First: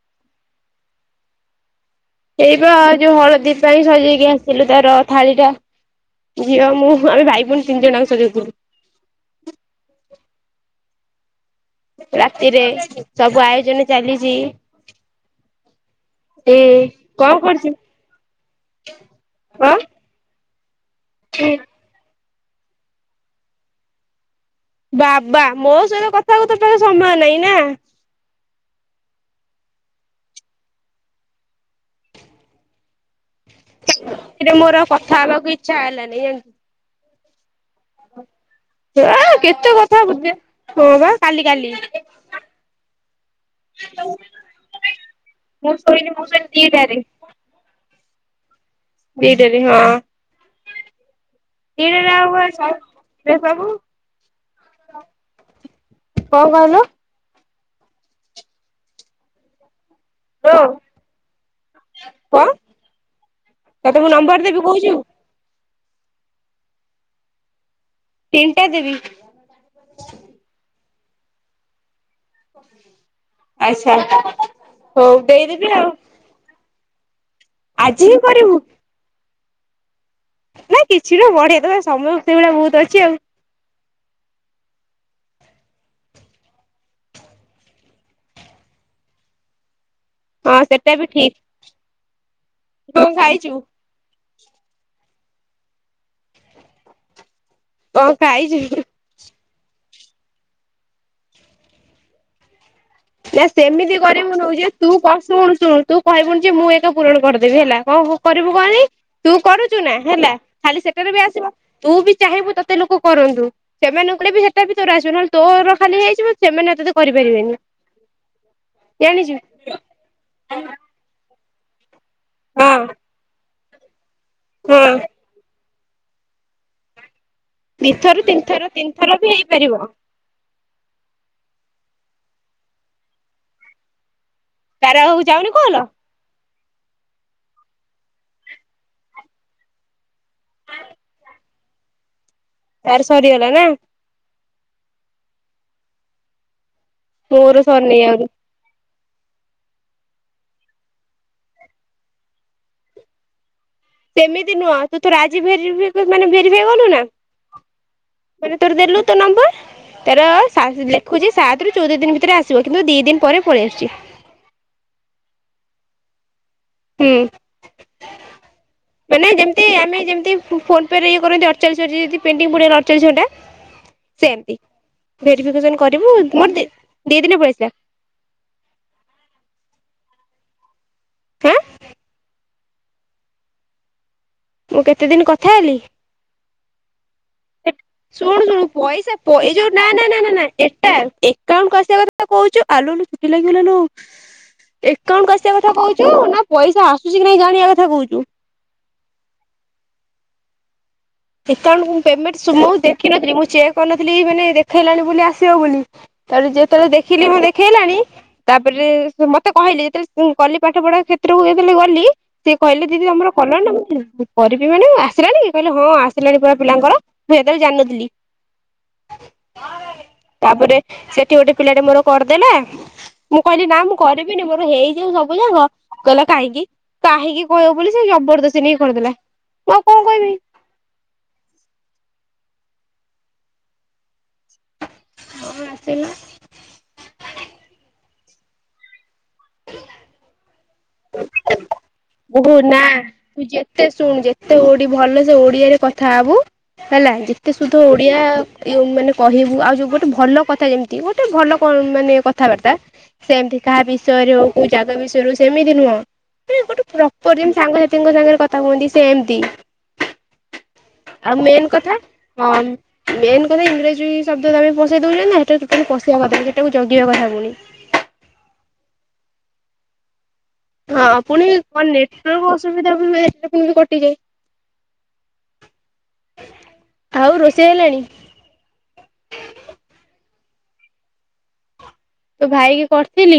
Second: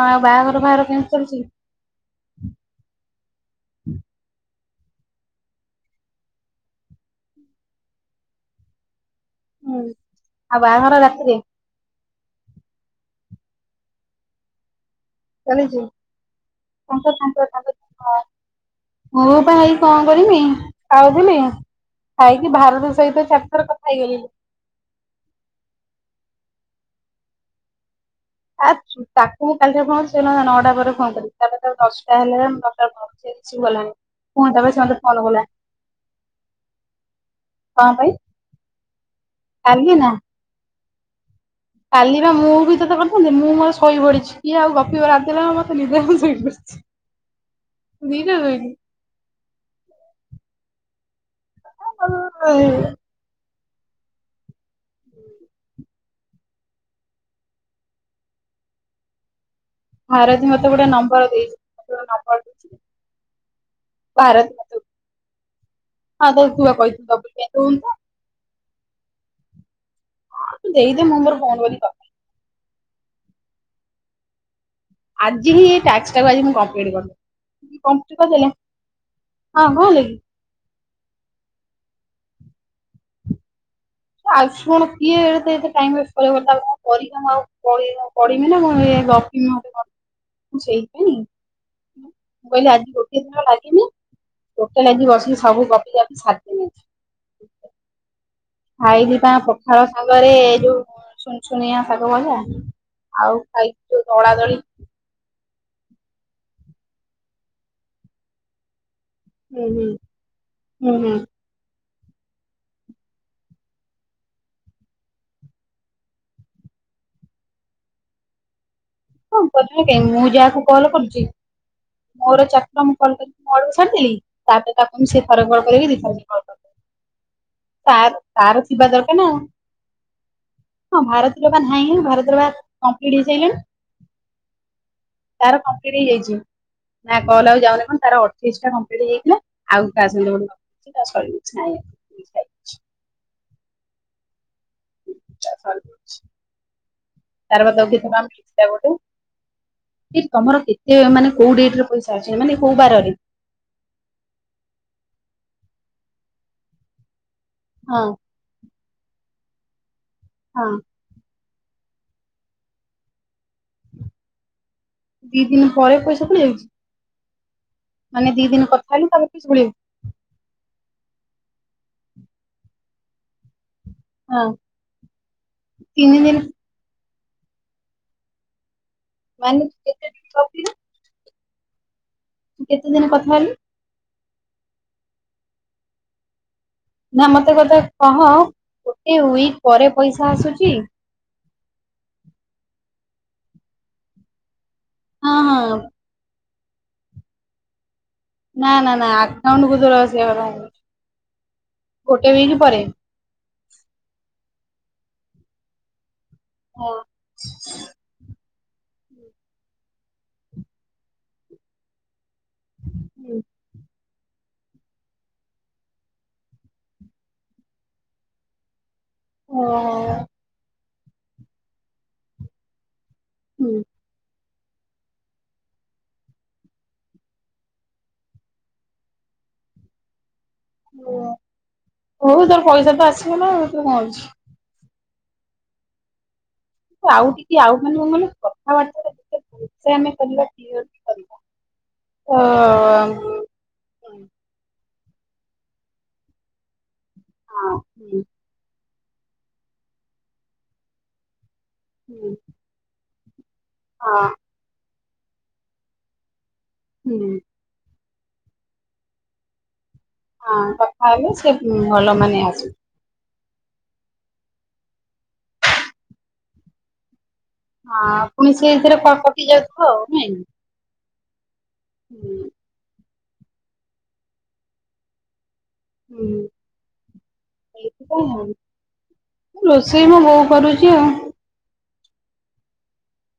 ହଁ ଆଉ ବାହାଘର ବାହାର କେମିତି ଚାଲୁଛି। ଏଇବା ଆଉ ଯୋଉ ହଳଦୀ ପାଇଁ ସଜେଇକି ଆସିଲୁ ତାର ଥାଳି ଟା। ଝିଅ ମୁଁ ଆମେ ଭାଇ ଭଉଣୀ ତିନି ଜଣଆଙ୍କ ସଜଉ ଥିଲୁ। ହୁଁ ଆଉ ବାହାଘର ରାତିରେ? ରାତିରେ ସବୁ ଆୟୋଜନ ଚାଲିଛି। ଚାଲିଛି, ଏ ଙ୍କ କଣ ତାଙ୍କ କରୁଛୁ ତାଙ୍କ ମୁଁ ପା ହେଇ କଣ କରିମି ଖାଉଥିଲି। ଖାଇକି ଭାରତ ସହିତ ଛାର୍ ଥର କଥା ହେଇଗଲି। ବାବା ମୋ ସହିତ କଥା ହେବାକୁ ତୋର ସମୟ ନାହିଁ ନା। ଆ ତାକୁ ମୁଁ କାଲି କର ନଅଟା ପରେ ଫନ୍ କରିବି। ତାପରେ ତାକୁ ଦଶଟା ହେଲେ [unintelligible] ପୁଣି ସେ ଏରେ ମୋର ଆଉ କଥା ଫନ କଲା। ହବାକୁ ଇଚ୍ଛା ହେଲାନି ଜାଣିଛୁ। କଁ ପାଇଁ। ହେ କେତେ କାଲି କଥା ନା ବୁଝ ଯେ। ହଁ ବା କାଲି କାଲି। କାଲି ବା ମୁଁ ବି ତତେ କରିଥାନ୍ତି ମୁଁ ମୋର ଶୋଇ ପଡିଛି। କିଏ ଆଉ ଗପିବ ରାତିରେ ମୁଁ ମତେ ନିଦେ ଶୋଇଲି ମୁଁ ଶୋଇ ଶୋଇଲି ପଡ ଦିଟାରେ। ଦିଟାରେ ଶୋଇଲୁ। ଦିଟାରେ ହଁ। ଦିଟାରେ ଆଉ ପା ସବୁ। କଣ କହିଲ। ଭାରତୀ ମତେ ଗୋଟେ ନମ୍ବର ଦେଇଛି। ଗୋ ନମ୍ବର କଣ ଦେଇଛି ତତେ ମୁଁ ନମ୍ବର୍ ଦେବି ଭାରତ କହୁଚୁ। ହଁ ତ ତୁଆ କହିଥିଲୁବ କେ ହୁଅନ୍ତତା। ତିନ୍ଟା ଦେବି। ଦେଇଦେ ମୁଁ ମୋର ଫୋନ୍ କରି କ [inaudible] ଆଚ୍ଛା। ହଉ ଆଜି ହିଁ ଦେଇଦେବି ଏ ଆଉ ଟାକ୍ସଟା କୁ ଆଜି ମୁଁ କମପିଲିଟ କରିଦେବି। ଆଜି ହିଁ କମପିଲିଟ୍ କରିବୁ କରିଦେଲେ ହଁ କ ହେଲା କି। ନା କିଛି ନାହିଁ ବଢିଆ ତମ ସମୟ ସେଇ ଭଳିଆ ବୋହୁତ୍ ଅଛି ଆଉ। ଆଛ୍ କଣ କିଏ ଏ ଟାଇମ୍ ୱେଷ୍ଟ୍ କରିବ କଣ କରିକି ମୁଁ ଆଉ ପଢିବି ନା ମୁଁ ଗପ୍ [inaudible] ହଁ ସେଟା ବି ଠିକ ସେଇଥିପାଇଁ କହିଲେ ଆଜି କଣ ଗୋଟିଏ ଦିନ ଖାଇଛୁ ଲାଗିନି। ଟୋଟାଲ୍ ଆଜି ବସି ସବୁ ଗପି ଗପି ସାର୍ଦେବି। କ କାଇଚୁ। ଖାଇଲି ପା ପଖାଳ ଶାଙ୍ଗରେ ଏଇ ଯୋଉ ସୁୁନ୍ ସୁନିଆ ଶାଗ ଭଜା। ଆଉ ନା ଖାଇଛି ସେମିତି ଯୋଉ କରିବୁନୁ ଦଳାଦଳି ଯେ ତୁ କ ଶୁଣୁ ଶୁଣୁ ତୁ କହିବୁଣି ଯେ ମୁଁ ଏକା ପୂରଣ କର୍ଦେବି ହେଲା କଣ କରିବୁ କହନି। ତୁ ହୁଁ କରୁଛୁ ହୁଁ ନା ହେଲା ଖାଲି ହୁଁ ହୁଁ ସେଟାରେ ବି ଆସିବ ତୁ ବି ଚାହିଁବୁ ତତେ ଲୋକ କରନ୍ତୁ। ସେମାନ କଲେ ବି ସେଟା ବି ତୋର ଆସିବ ନହେଲେ ତୋର ଖାଲି ହେଇଯିବ ସେମାନେ ଆଉ ତତେ ତ କରିପାରିବେନି। ଜାଣିଚୁ। ହଁ ମୁଁ ଯାହାକୁ କଲ୍ କରୁଚି ମୋର ଚାକୁର ହଁ ମୁଁ କଲ କରିଛି ମୁ ଆଡକୁ ଛାଡିଦେଲି। ତାପରେ ହଁ ତାକୁ ମୁଁ ସେ ଥରେ କଲ କରିବି ଦି ଥର କଲ କରିବି। ଦିଥର ତାର ତାର ତିନିଥର ଥିବା ତିନିଥର ଦର୍କାର୍ ବି ନା ଆଉ। ହେଇପାରିବ ହଁ ଭାରତୀର ବା ନାଇଁ ଭାରତୀର ପା କଂପ୍ଲିଟ୍ ହେଇ ସାରିଲାଣି। ତାର ହଉ ତାର କମ୍ପ୍ଲିଟ୍ ହେଇଯାଇଛି। ନା କଲ୍ ଆଉ ଯାଉନି କଣ ତାର ଅଠେଇଶି ଟା କମ୍ପଲିଟ ହେଇଯାଇଥିଲା ଆଉ ଆସୁ [unintelligible] ତାର ସରିଗଲା ନା। [unintelligible] ମୋର ତାର ପା [unintelligible] ସରିନି ଗୋଟେ ଆହୁରି ତମର କେତେ ମାନେ କୋଉ ଡେଟ୍ରେ ପଇସା ଅଛି ମାନେ କୋଉ ବାରରେ। ସେମିତି ନୁହଁ ତୁ ତର ରାଜି ଭେରି ମାନେ ଭେରି ଫାଏ କଲୁ ନା। ହଁ। ମାନେ ତୋର ଦେଲୁ ତୋ ନମ୍ବର ତାର ହଁ ଦେଖୁଛି ସାତ୍ ରୁ ଚଉଦ ଦିନ୍ ଭିତରେ ଆସିବ କିନ୍ତୁ ଦିଇ ଦିନ୍ ପରେ ପଳେଇ ଆସୁଛି। ଦି ଦିନ୍ ପରେ ପଇସା ପଲେଇ ଆଉଛି। ହୁଁ କଥା ହେଲୁ ତାପରେ ମାନେ ପଇସା ଯେମ୍ତି ପଳେଇ ଆମେ ଯେମ୍ତି ଫୋନ ପେ ରେ ଇଏ କରନ୍ତି ଅଠଚାଳିଶ ଘଣ୍ଟା ପ୍ପେଣ୍ଡିଂ ପଡ଼ିଗଲା ଅଠଚାଳିସ୍ ଘଣ୍ଟା। ହଁ ସେମତି ଭେରିଫିକେସନ କରିବୁ ତିନି ଦିନ ଦି ଦିନେ ପଇସା। ମାନେ କେତେ ଦିନୀ [unintelligible] ହାଁ ତୁ କେତେ ଦିନି କଥା ହେଲୁ? ମୁଁ କେତେ ଦିନ କଥା ହେଲି? ନା ମତେ କଥା କହ ଶୁଣୁ ଶୁଣୁ ଗୋଟେ ପଇସା ପଇ ୱିକ୍ ଯୋଉ ନା ପରେ ନା ନା ନା ପଇସା ନା ଆସୁଛି ଏଟା କଣ କଇସା କଥା କହୁଛୁ ଆଲୋଲୋ ଚୁଟି ଲାଗିଗଲାଲୋ। ଏକାଉଣ୍ଟ ହଁ ଆସିବା କଥା ହଁ କହୁଛୁ ନା ପଇସା ଆସୁଛି କି ନାହିଁ ଜାଣିବା କଥା କହୁଛୁ? ନା ନା ନା ଆକାଉଣ୍ଟ କୁ ଯୋଉ ଆସିବା କଥା ମୁଁ କହୁଛି। ଏକାଉଣ୍ଟ୍ କୁ ମୁଁ ଗୋଟେ ପେମେଣ୍ଟ ସୁ ୱିକ୍ ମୁଁ ପରେ ଦେଖିନଥିଲି ମୁଁ ଚେକ୍ କରିନଥିଲି ମାନେ ଦେଖେଇଲାଣି ବୋଲି ଆସିବ ବୋଲି। ତାପରେ ଯେତେବେଳେ ହଁ ଦେଖିଲି ମୁଁ ହେଲାଣି ତାପରେ ମତେ କହିଲେ ଯେତେବେଳେ କଲି ପାଠ ପଢ଼ା କ୍ଷେତ୍ରକୁ ଯେତେବେଳେ ଗଲି ସିଏ କହିଲେ ଦିଦି ତମର ହୁଁ। କଲଣିନା ନା କରିବି ମାନେ ଆସିଲାଣ କହିଲେ ହଁ ଆସିଲାଣି ପୁରା ପିଲାଙ୍କର ମୁଁ ସେତେବେଳେ ଜାଣିନଥିଲି ଓ ଓ ଓ ତାପରେ ସେଠି ଗୋଟେ ପିଲାଟେ ମୋର କରିଦେଲା ମୁଁ କହିଲି ନା ହୁଁ। ମୁଁ କରିବିନି ମୋର ହେଇଯିବ ସବୁ ଜାଙ୍କ କହିଲା କାହିଁକି? କାହିଁକି କହିବ ବୋଲି ସେ ଜବରଦସ୍ତି ନେଇ କରିଦେଲା ମୁଁ ଆଉ କଣ କହିବି? ଓ ହଉ ତୋର ପଇସା ତ ଆସିଗଲା ହେଥୀରେ କଣ ଅଛି। ହଁ ଆସିଲା। ଏ ଆଉ ଟିକେ ଆଉ କଣ ଦେଖିଆ କହିଲୁ କଥାବାର୍ତ୍ତା ଟା ଟିକେ ତ ଆମ୍ ତେ ଶୁଣ ଯେତେ ଓଡ଼ି ଭଲ ସେ ଓଡ଼ିଆରେ କଥା ହବୁ ହେଲା ଯେତେ ସୁଧ ହଁ ଓଡ଼ିଆ ଇଏ ମାନେ କହିବୁ ଆଉ ଯୋଉ ଗୋଟେ ଭଲ କଥା ଯେମ ତି ଗୋଟେ ଭଲ କ ମାନେ ହଁ କଥାବାର୍ତ୍ତା ସେମିତି କାହା ବିଷୟରେ ହଉ କଉ ଯାଗା ବିଷୟରେ ହଉ ସେମିତି ନୁହଁ ମାନେ ଗୋଟେ ହୁଁ। ପ୍ରପର ଯେମତି ସାଙ୍ଗ ଶା ଥିଙ୍କ ସାଙ୍ଗରେ କଥା କୁହନ୍ତି ସେମତି। ହଁ କଥା ହେଲେ ସେ ଭଲ ମାନେ ହଁ ଆସୁ ମେନ୍ କଥା ଇଂରାଜୀ ଶବ୍ଦ ତମେ ପସେଇ ଦଉଛ ନା ସେଟା ଟୋଟଲି ପଶିବା କଥା ନୁହଁ ସେଟାକୁ ଜଗିବା କଥା କୁହନି। ହଁ ପୁଣି ସେଥିରେ କଟି ଯାଉଥିବ ଆଉ ନାଇଁ ହଁ ପୁଣି କଣ ନେଟୱର୍କ ଅସୁବିଧା ବି ବେଳେ ବେଳେ କଟିଯାଏ। ହୁଁ, ଆଉ ରୋଷେଇ ହେଲାଣି ଏଇଥିପାଇଁ ରୋଷେଇ ମୋ ବୋଉ କରୁଛି ଆଉ। ତୋ ଭାଇକି କରିଥିଲି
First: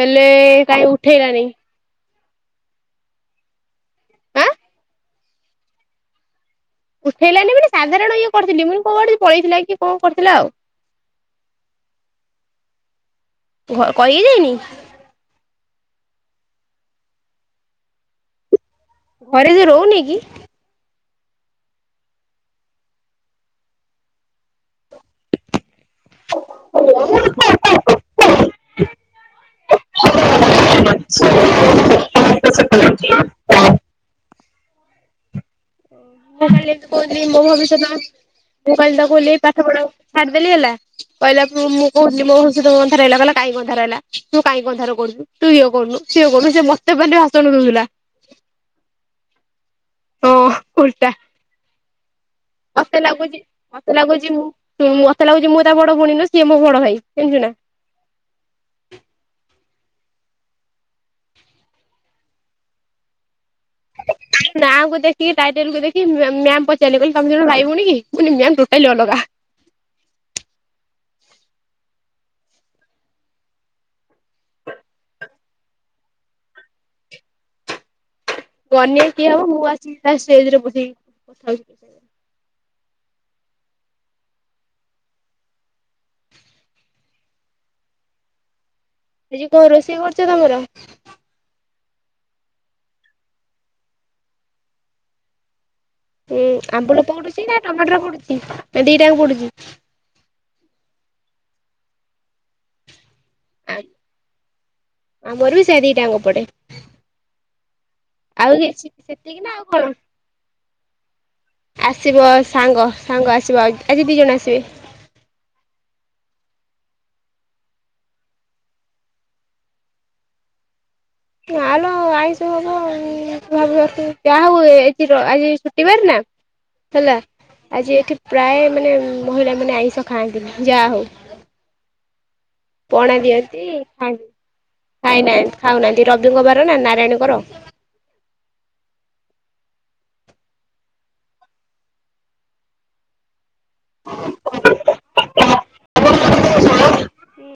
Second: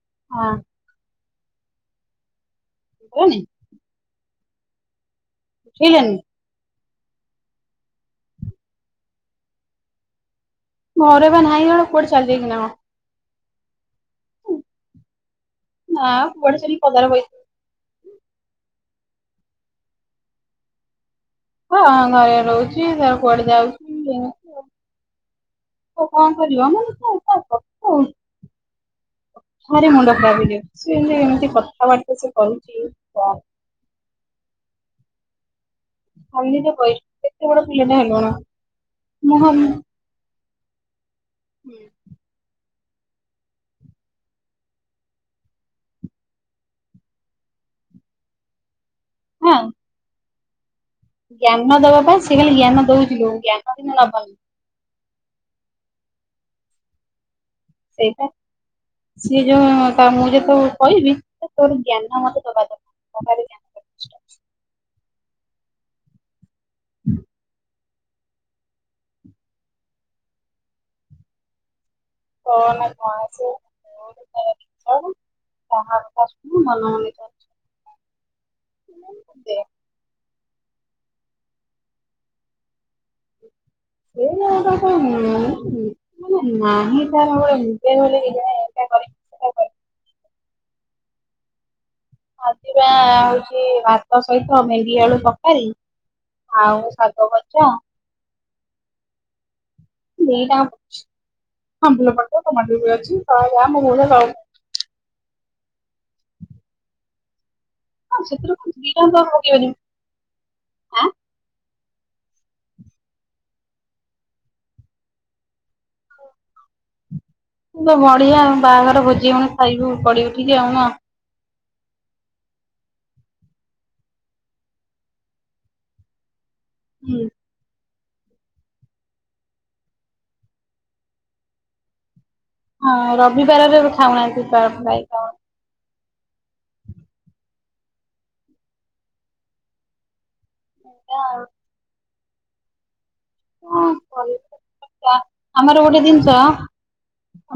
ହେଲେ ହଁ କାହିଁ ଉଠେଇଲାନି। [unintelligible] ଆଁ ଉଠେଇଲାନି? ଉଠେଇଲାନି ମାନେ ସାଧାରଣ ଇଏ କରିଥିଲି ମୁଁ କୁଆଡ଼େ ପଳେଇଥିଲା କି କଣ କରିଥିଲା ଆଉ ଘରେ ବା ନାହିଁ କଣ କୁଆଡ଼େ ଚାଲିଯାଇଛିନା କଣ? ଘ କହିକିଯାଇନି? ନା କୁଆଡେ଼ [unintelligible] ପଦାରେ ବଇଛି। ଘରେ ସେ ରହୁନି କି? ହଁ ଘରେ ରହୁଛି ତାର କୁଆଡ଼େ ଯାଉଛିକି। ତ କଣ କରିବ? ଭାରି ମୁଣ୍ଡ ଖରାପ୍ ହେଇଯାଉଛି ଏମିତି କଥାବାର୍ତ୍ତା ସେ କରୁଛି [unintelligible] ମୁଁ ଖାଲି ଖାଲିରେ ଏମିତି ବଇଛି କହୁଥିଲି ମୋ କେତେ ବଡ ଭବିଷ୍ୟତ ପିଲାଟା ମୁଁ ହେଲୁଣୁ କହୀଲି ତାକୁ ଭଲେକି ମୁହଁ ପାଠ ପଢ଼ାଅ। ଛାଡ଼ିଦେଲି ହେଲା କହିଲା ମୁଁ କହୁ ବହୁତ୍ ଜୋର୍ ଅନ୍ଧାର ହେଲା କହିଲା କାହିଁକି ଅନ୍ଧାର ହେଲା ତୁ କାଇଁ ଅନ୍ଧାର କରୁଛୁ। ତୁ ଇଏ କରୁନୁ ସିଏ କରୁନୁ ସେ ମତେ ଖାଲି ଭାସଣ ଦଉଥିଲା। ହଁ। ହ ଓଲଟା। ଜ୍ଞାନ ଦବା ପାଇଁ ସେ ଜ୍ଞାନ ଦଉଚିଲୋ ଜ୍ଞାନ ଦିଅ ନବନି। ଶୁଣ ମୁଁ ମୋତେ ଲାଗୁଛି ତା ବଡ଼ ଭଉଣୀ ନୁହେଁ ସିଏ ମୋ ବଡ ଭାଇ ଜାଣିଛୁନା। ସେଇଟା ସିଏ ଯୋଉ ତା ମୁଁ ଯେତେବେଲେ କହିବି ତୋର ଜ୍ଞାନ ନା ମତେ ଦବା [unintelligible] ଜ୍ଞାନ। ନାଁକୁ ଦେଖି ଟାଇଟେଲକୁ ଦେଖି ମ୍ୟାମ ପଚାରିଲେ କି ତମେ ଦିଜଣ ଭାଇ ଭଉଣୀକି ମୁଁ କହିଲି ମ୍ୟାମ ଟୋଟାଲି ଅଲଗା। କହନା ଖାସେ [inaudible] କନ୍ୟା କିଏ ହବ ମୁଁ ଆସିକି ତା ଷ୍ଟେଜରେ ବସିକି କଥାଉଛି। [unintelligible] ମାନେ ନାହିଁ ମୋର ଡିଜାଇନର ଲେହେଙ୍ଗା। ଆ ଯଉ କୋଉ ରୋଷେଇ କରୁଛ ତମର? ଆଜିିବା ହଉଛି ଭାତ ସହିତ ମେରି ଆଳୁ ତରକାରୀ। ଉୁଁ ଆଉ ଆମ୍ବୁଳ ଶାଗ ପଡୁଛି ନା ଭଜା ଟମାଟର ପଡୁଛି ନା ଦିଟାଯାକ ପଡୁଛି। ଦିଟା ଯାକ ଆମ୍ବୁଲ ପକା ଟମାଟର ଅଛି [unintelligible] ଆମର ବି ସେ ଦିଟାଙ୍ଗ ପଡେ। ହଁ ସେଥିରୁ ଆଉ କିଛି ଦିଟା ତ ସେତିକି ନା ଆଉ ପକେଇପାରିବି। କଣ? ଆସିବ ସାଙ୍ଗ ସାଙ୍ଗ ଆସିବ ଆଉ ଆଜି ଦି ଜଣ ଆସିବେ। ତ ବଢିଆ ଆ ବାହାଘର ଭୋଜି ହଉଣୁ ଖାଇବୁ ପଢି ଉଠିକି ଆଉ ନା ଆଉ ମାଆଲୋ ଆଇଁଷ ହବ ଭାବ ଯାହା ହଉ ଆଜି ଛୁଟିବାର ନା। ହେଲା ହୁଁ। ଆଜି ଏଠି ପ୍ରାୟ ମାନେ ମହିଳା ମାନେ ଆଇଁଷ ଖାଆନ୍ତିନି ଯାହା ହଉ। ପଣା ହଁ ଦିଅନ୍ତି ରବିବାରରେ ଖାନ୍ତି ଖାଉନାହାନ୍ତି ପ୍ରାୟ ପ୍ରାୟ ଖାଇନାହାନ୍ତି ଖାଉନାହାନ୍ତି ରବିଙ୍କ ବାର ନା ନାରାୟଣଙ୍କର। ଖାଉନାହାନ୍ତି ଆଉ ହଁ। [unintelligible] ଆମର ଗୋଟେ ଜିନିଷ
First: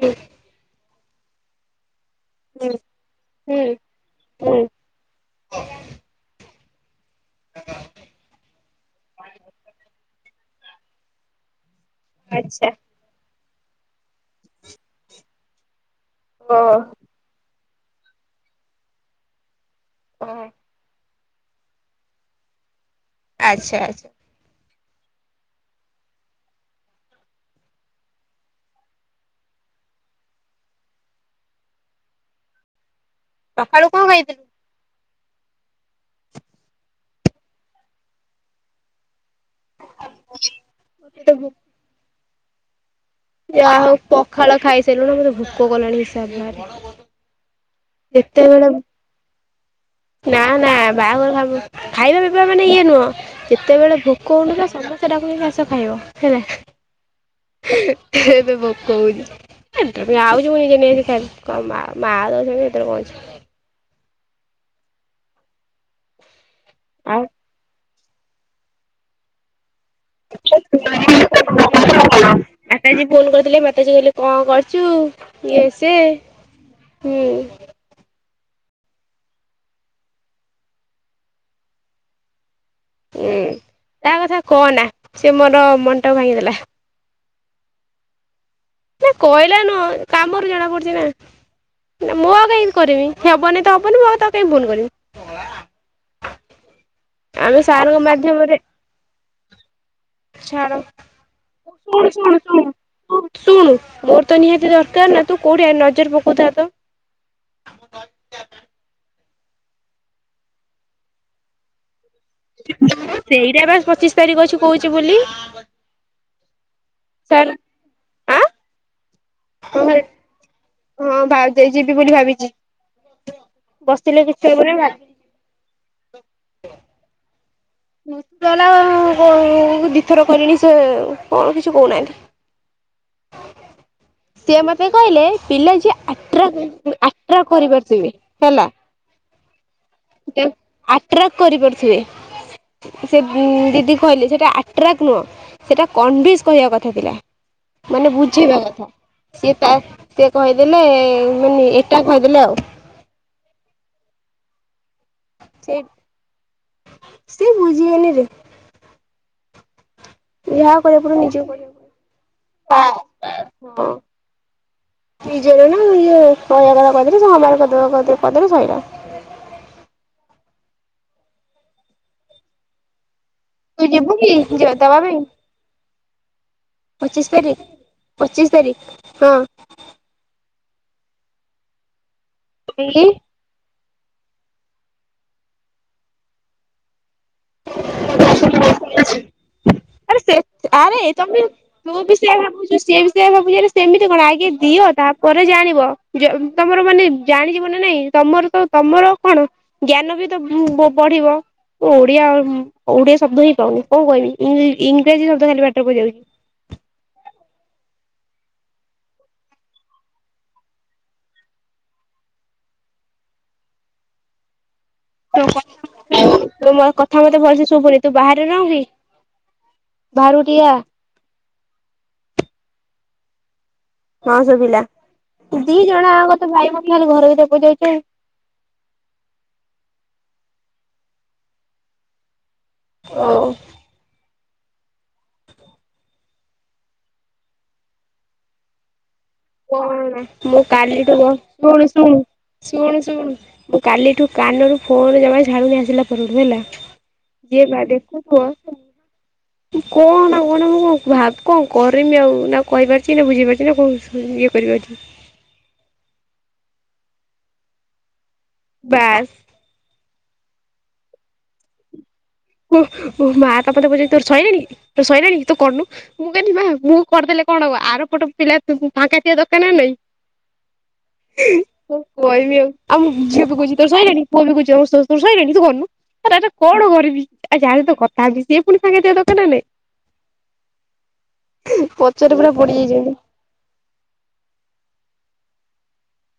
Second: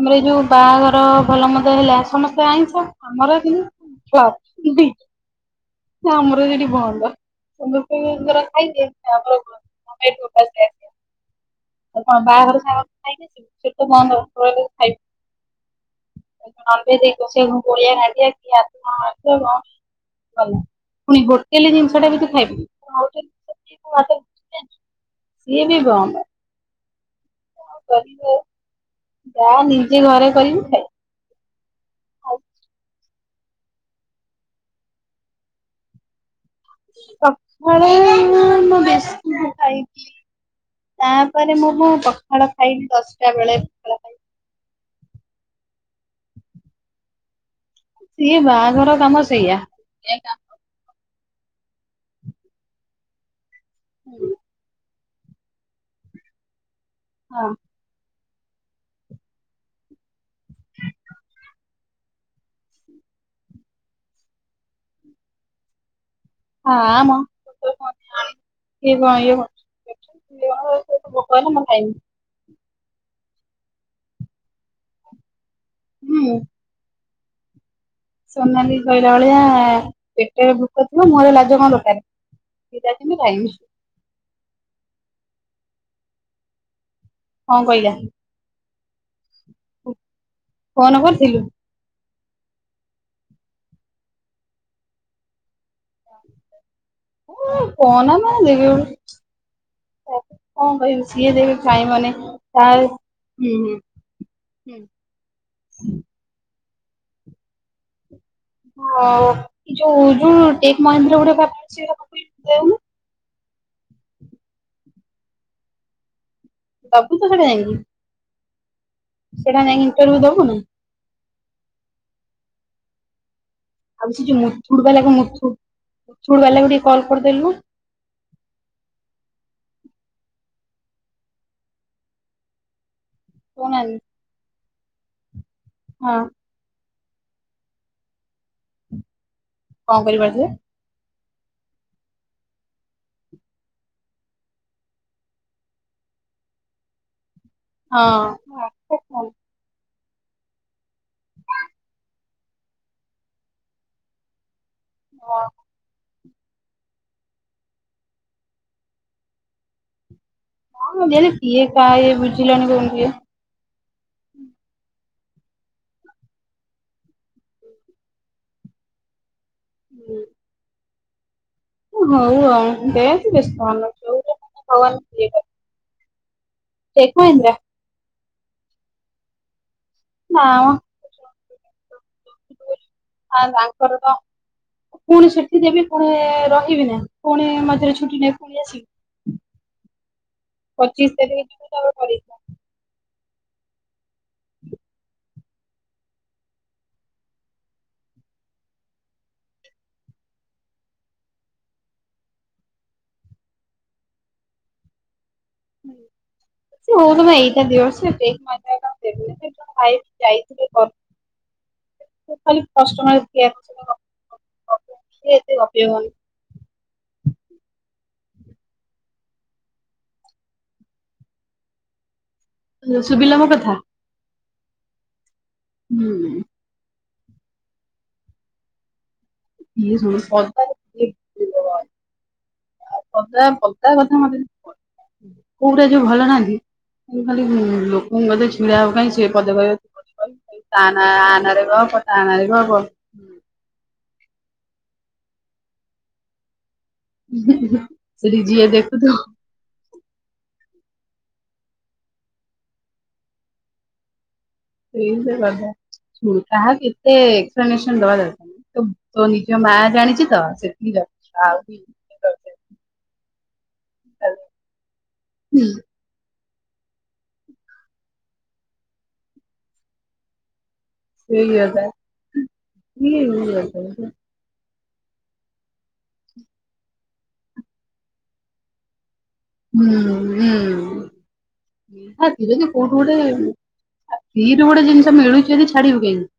ଆମର ଏ ଯୋଉ ବାହାଘର ଭଲ ମନ୍ଦ ହେଲା ସମସ୍ତେ ହୁଁ ଆଇଁଷ ଆମର ହୁଁ କିନ୍ତୁ ଚପ୍ ବି ନା ଆମର ସେଠି ବନ୍ଦ ସମସ୍ତଙ୍କର ଖାଇଦେ [unintelligible] [unintelligible] ଆ କଣ ବାହାଘର ଆଚ୍ଛା ସାହାଘର ଖାଇକି ସେ ବନ୍ଦ ହବ ଖାଇବ। [unintelligible] ଓ ପୁଣି ହୋଟେଲ ଜିନିଟା ବି ତୁ ଖାଇବୁ ଆଚ୍ଛା ଆଚ୍ଛା। ସିଏ ବି ବନ୍ଦ [unintelligible] କରିିବେ। ଯା ନିଜେ ଘରେ କରିବି ଖାଇ ଆଉ ସକାଳୁ କଣ ଖାଇଥିଲ ସଖାଳେ ମୁଁ ମୁଁ ବିସ୍କୁଟ ଖାଇ ତାପରେ ମୁଁ ମୁ ପଖାଳ ଖାଇି ଦଶଟା ବେଳେ। ଯାହା ହଉ ପଖାଳ ଖାଇଲି ପଖାଳ ଖାଇସାରିଲୁନୁ ମୋତେ ଭୋକ କଲାଣି ହିସାବନାଁରେ। ସିଏ ବାହାଘର କାମ ସେଇଆ। ନା ନା ବାହାଘର ଖାବ ଖାଇବା ପିଇବା ମାନେ ଇଏ ନୁହଁ ଯେତେବେଳେ ଭୋକ ହଉନଥିବ ସମସ୍ତ ସ୍ତେ ଡାକୁଚନ୍ତି ଆସ ଖାଇବ ହେଲା। ହଁ। ଏବେ ଭୋକ ହଉଚି। ଆଉଛ ଜ ଖଉ ସେ ଏ ପହଞ୍ଚ [unintelligible] ହଁ ଆମ [unintelligible] ଛା [unintelligible] ଖାଇବି ମାତାଜୀ ଫୋନ କରିୁଥିଲେ ମାତାଜୀ କହଲେ କଣ କରୁଚୁ ଇଏ ସେ ହୁଁ ହୁଁ ସୋନାଲି କହିଲା ଭଳିଆ ପେଟରେ ଭୋକ ଥିବ ମୁଁହଁରେ ଲାଜ କଣ ଦରକାର ସିଧା ଯିମି ହୁଁ ଖାଇମି। ତା କଥା କହନା ସିଏ ମୋର ମନ ଟା ଭାଙ୍ଗିଦେଲା। କଣ କହିଲା? ସେ କହିଲା ନୁହ କାମରୁ ଜଣା ପଡୁଛି ଫୋନ ନା। କରିଥିଲୁ ନା ମୁଁ ଆଉ କାଇଁକି କରିବି ହେବନିଁ ତ ହେବନି ମୁଁ ଆଉ ତାକୁ କାହିଁ ଫୋନ କରିବି। ହଁ ଆମେ ସାରଙ୍କ କହନା ମା ମାଧ୍ୟମରେ ଯିବି ବୋଲି କଣ ଛାଡ଼ କହିବି ସିଏ ଦେବି ଶୁଣୁ ଖାଇବନି ଶୁଣୁ ଶୁଣୁ ତା ଶୁଣୁ ହୁଁ ମୋର ତ ନିହାତି ହୁଁ ଦରକାର ନା ତୁ କୋଉଠି ନଜର ପକଉଥାତ। ହଁ ଯୋଉ ଯୋଉ ଟେକ ମହେନ୍ଦ୍ର ଗୋଟେ କରିଚି କରିଚି। ସେଇଟା ବା ପଚିଶ ତାରିଖ ଅଛି କହୁଚି ବୁଲି। ସବୁତକ ଯାଇନି। ଆଁ ସେଇଟା ଜାଇକି ଇଣ୍ଟର୍ୟୁବୁ ଦୋବୁନୁ? ହଁ ଭାଉ ଦେଇ ଯିବି ବୋଲି ଭାବିଛି। ଆଉ ବସିଲେ ସେ ଯୋଉ କିଛି ହବନି ମୁୁଥୁଟୁ ବାଲା ଭାବି ମୁୁଥୁ ମୁଥୁଟୁ ବାଲାକୁ ଟିକେ କଲ କରିଦେଲୁ ନୁ। ମୁଥିଟୁ ବାଲା ଦିଇଥର କହିଲିଣି ସେ କଣ କିଛି କହୁନାହାନ୍ତି। ଉଠୋଉ ନାହାନ୍ତି? ସିଏ ମତେ କହିଲେ ପିଲା ଯେ ହଁ। ଆଟ୍ରାକ କରିପାରିଥିବେ ହେଲା। କଣ କରିପାରୁଥିବେ? ଆଟ୍ରାକ କରିପାରୁଥିବେ ସେ ଦିଦି କହିଲେ ସେଟା ଆଟ୍ରାକ୍ ନୁହଁ। ସେଟା କନଭିନ୍ସ କହିବା କଥା ଥିଲା। ମାନେ ବୁଝେଇବା କଥା ହଁ ସିଏ ତା ସିଏ କହିଦେଲେ ମାନେ ଏଟା କହିଦେଲେ ଆଉ। ହଁ। ସିଏ ସିଏ ବୁଝିବେନି ରେ। ଯା କରିବାକୁ ହଁ ପଡିବ ଦେଲେ ନିଜେ କିଏ କାହା ଇଏ ବୁଝିଲାଣି କହୁନୁ ଟିକେ। କରିବାକୁ [unintelligible] ନିଜର ନା ଇଏ [unintelligible] ସଇଲା। ହୁଁ। ହଉ ଆଉ ଦେଖ୍ ବ୍ୟସ୍ତ ତୁ ହୋନା ଯିବୁ କି ଯୋଉଟା ଦବା ପାଇଁ ଭଗବାନଙ୍କୁ ପଚିଶ ତାରିଖ ପଚିଶ ତାରିଖ ହଁ। ନା ମ। ବିଡ଼ି ଆଙ୍କର ତ ପୁଣି ସେଠି ଦେବି ପୁଣି ରହିବି ନା। ପୁଣି ମଝିରେ ଛୁଟି ନେବି ପଳେଇ ଆସିବି। ଆରେ ପଚିଶ ତାରିଖ ତମେ ଯିବି ତାପରେ ତୁ ବି ସେଇଆ କରିବି। ଭାବୁଛୁ ସିଏ ବି ସେୟା ଭାବୁଚି ଆରେ ସେମିତି କଣ ଆଗେ ଦିଅ ତା ପରେ ଜାଣିବ ତମର ମାନେ ଜାଣିଯିବ ନା ନାଇଁ ତମର ତ ତମର କଣ? ଜ୍ଞାନ ବି ତ ଵ ବଢିବ। ମୁଁ ଓଡିଆ ଓଡିଆ ଶବ୍ଦ ହିଁ ପାଉନି କଣ କହିବି ଇଂରାଜୀ ଶବ୍ଦ ଖାଲି ପାଟିରେ ପଶି ଯାଉଛି। ସେ ହଉ ତମେ ଏଇଟା ଦିଅ [unintelligible] ଖାଲି କଷ୍ଟମର କେୟାର ସହିତ ଗପିଵ। [unintelligible] ମତେ ଭଲସେ ଶୁଭୁନି ତୁ ବାହାରେ ନାହୁ କିି ବାହାରକୁ ଟିକିଏଆ। ସୁଭିଲା ମୋ କଥା। ହଁ ଶୁଭିଲା ଦି ଜଣ ଯାକ ହୁଁ। ତ ଭାଇ ଭଉଣୀ ଖାଲି ଘର ଭିତରେ ପସିଯାଉଛ। ଇଏ ଶୁଣୁ ପଦା ଇଏ ଓ ତା କଥା ମନେନାହି। କୋଉ ଟା ଯୋଉ ଭଲ ଲାଗେ ଖାଲି ଲୋକଙ୍କ କଥା ଶୁଣିବା ପାଇଁ ସେ ପଦେ କହିବ ତୁ ପଦେ କଣ ମୁଁ କହିବୁ ତା ନା କାଲିଠୁ ଆ ନାରେ ଶୁଣୁ ଗପ ତା ଶୁଣୁ ନାରେ ଗପ ଶୁଣୁ ଶୁଣୁ। ମୁଁ କାଲିଠୁ କାନରୁ ଫୋନ ଜମା ଛାଡ଼ୁନି ଆସିଲା ପରଠୁ ହେଲା। ଯେ ବା ସେଠି ଦେଖୁୁଥିବ ଯିଏ ଦେଖୁଥିବ କଣ ନା କଣ ମୁଁ କଣ ଭାବି କଣ କରିମି ଆଉ ନା କହିପାରୁଛି ନା ବୁଝିପାରୁଚି ନା କଣ କରିପାରୁଛି ଏଇତ କଥା କାହାକୁ ଏତେ ଏକ୍ସ୍ରମେଶନ ଦବା ଦରକାର ନାହିଁ, ତୋ ବାସ୍ ନି ଜ ମା ଜାଣିଛି ତ ସେତିକି ଯଥେଷ୍ଟ ଆଉ କଥା ଇଏ ଓ ଓ ମା ପା ମତେ ପଚାରୁଚି ତୋର ସଇଲାଣି ତୋର ସଇଲାଣି ତୁ କରନୁ। ମୁଁ କହିଲି ମା ମୁଁ କରିଦେଲେ କଣ ହେବ ଆର ପଟ ପିଲା ଫାଙ୍କାଥିବା ଦରକାର ନା ନାଇଁ। କଥା। କଣ କହିବି ଆଉ, ହୁଁ ଆଉ ଝିଅ ବି କୋହୁଚି ତୋର ସଇଲାଣି ପୁଅ ବି କହୁଚି ତୋର ସଇଲାଣି ତୁ କରନୁ କହିଲି ଆରେ କଣ କରିବି ଆ ଯାହା ତ କଥା ହେବି ସେ ପୁଣି ଫାଙ୍କା ଥିବା ଦରକାର ନା ନାଇଁ ହୁଁ ହୁଁ ପଛରେ ନିହାତି ପୁରା ଯଦି କଉଠୁ ପଡିଯାଇଛନ୍ତି। ଗୋଟେ ଆ ଫ୍ରୀ ରେ ଗୋଟେ ଜିନିଷ ମିଳୁଛି ଯଦି ଛାଡ଼ିବୁ କାହିଁକି।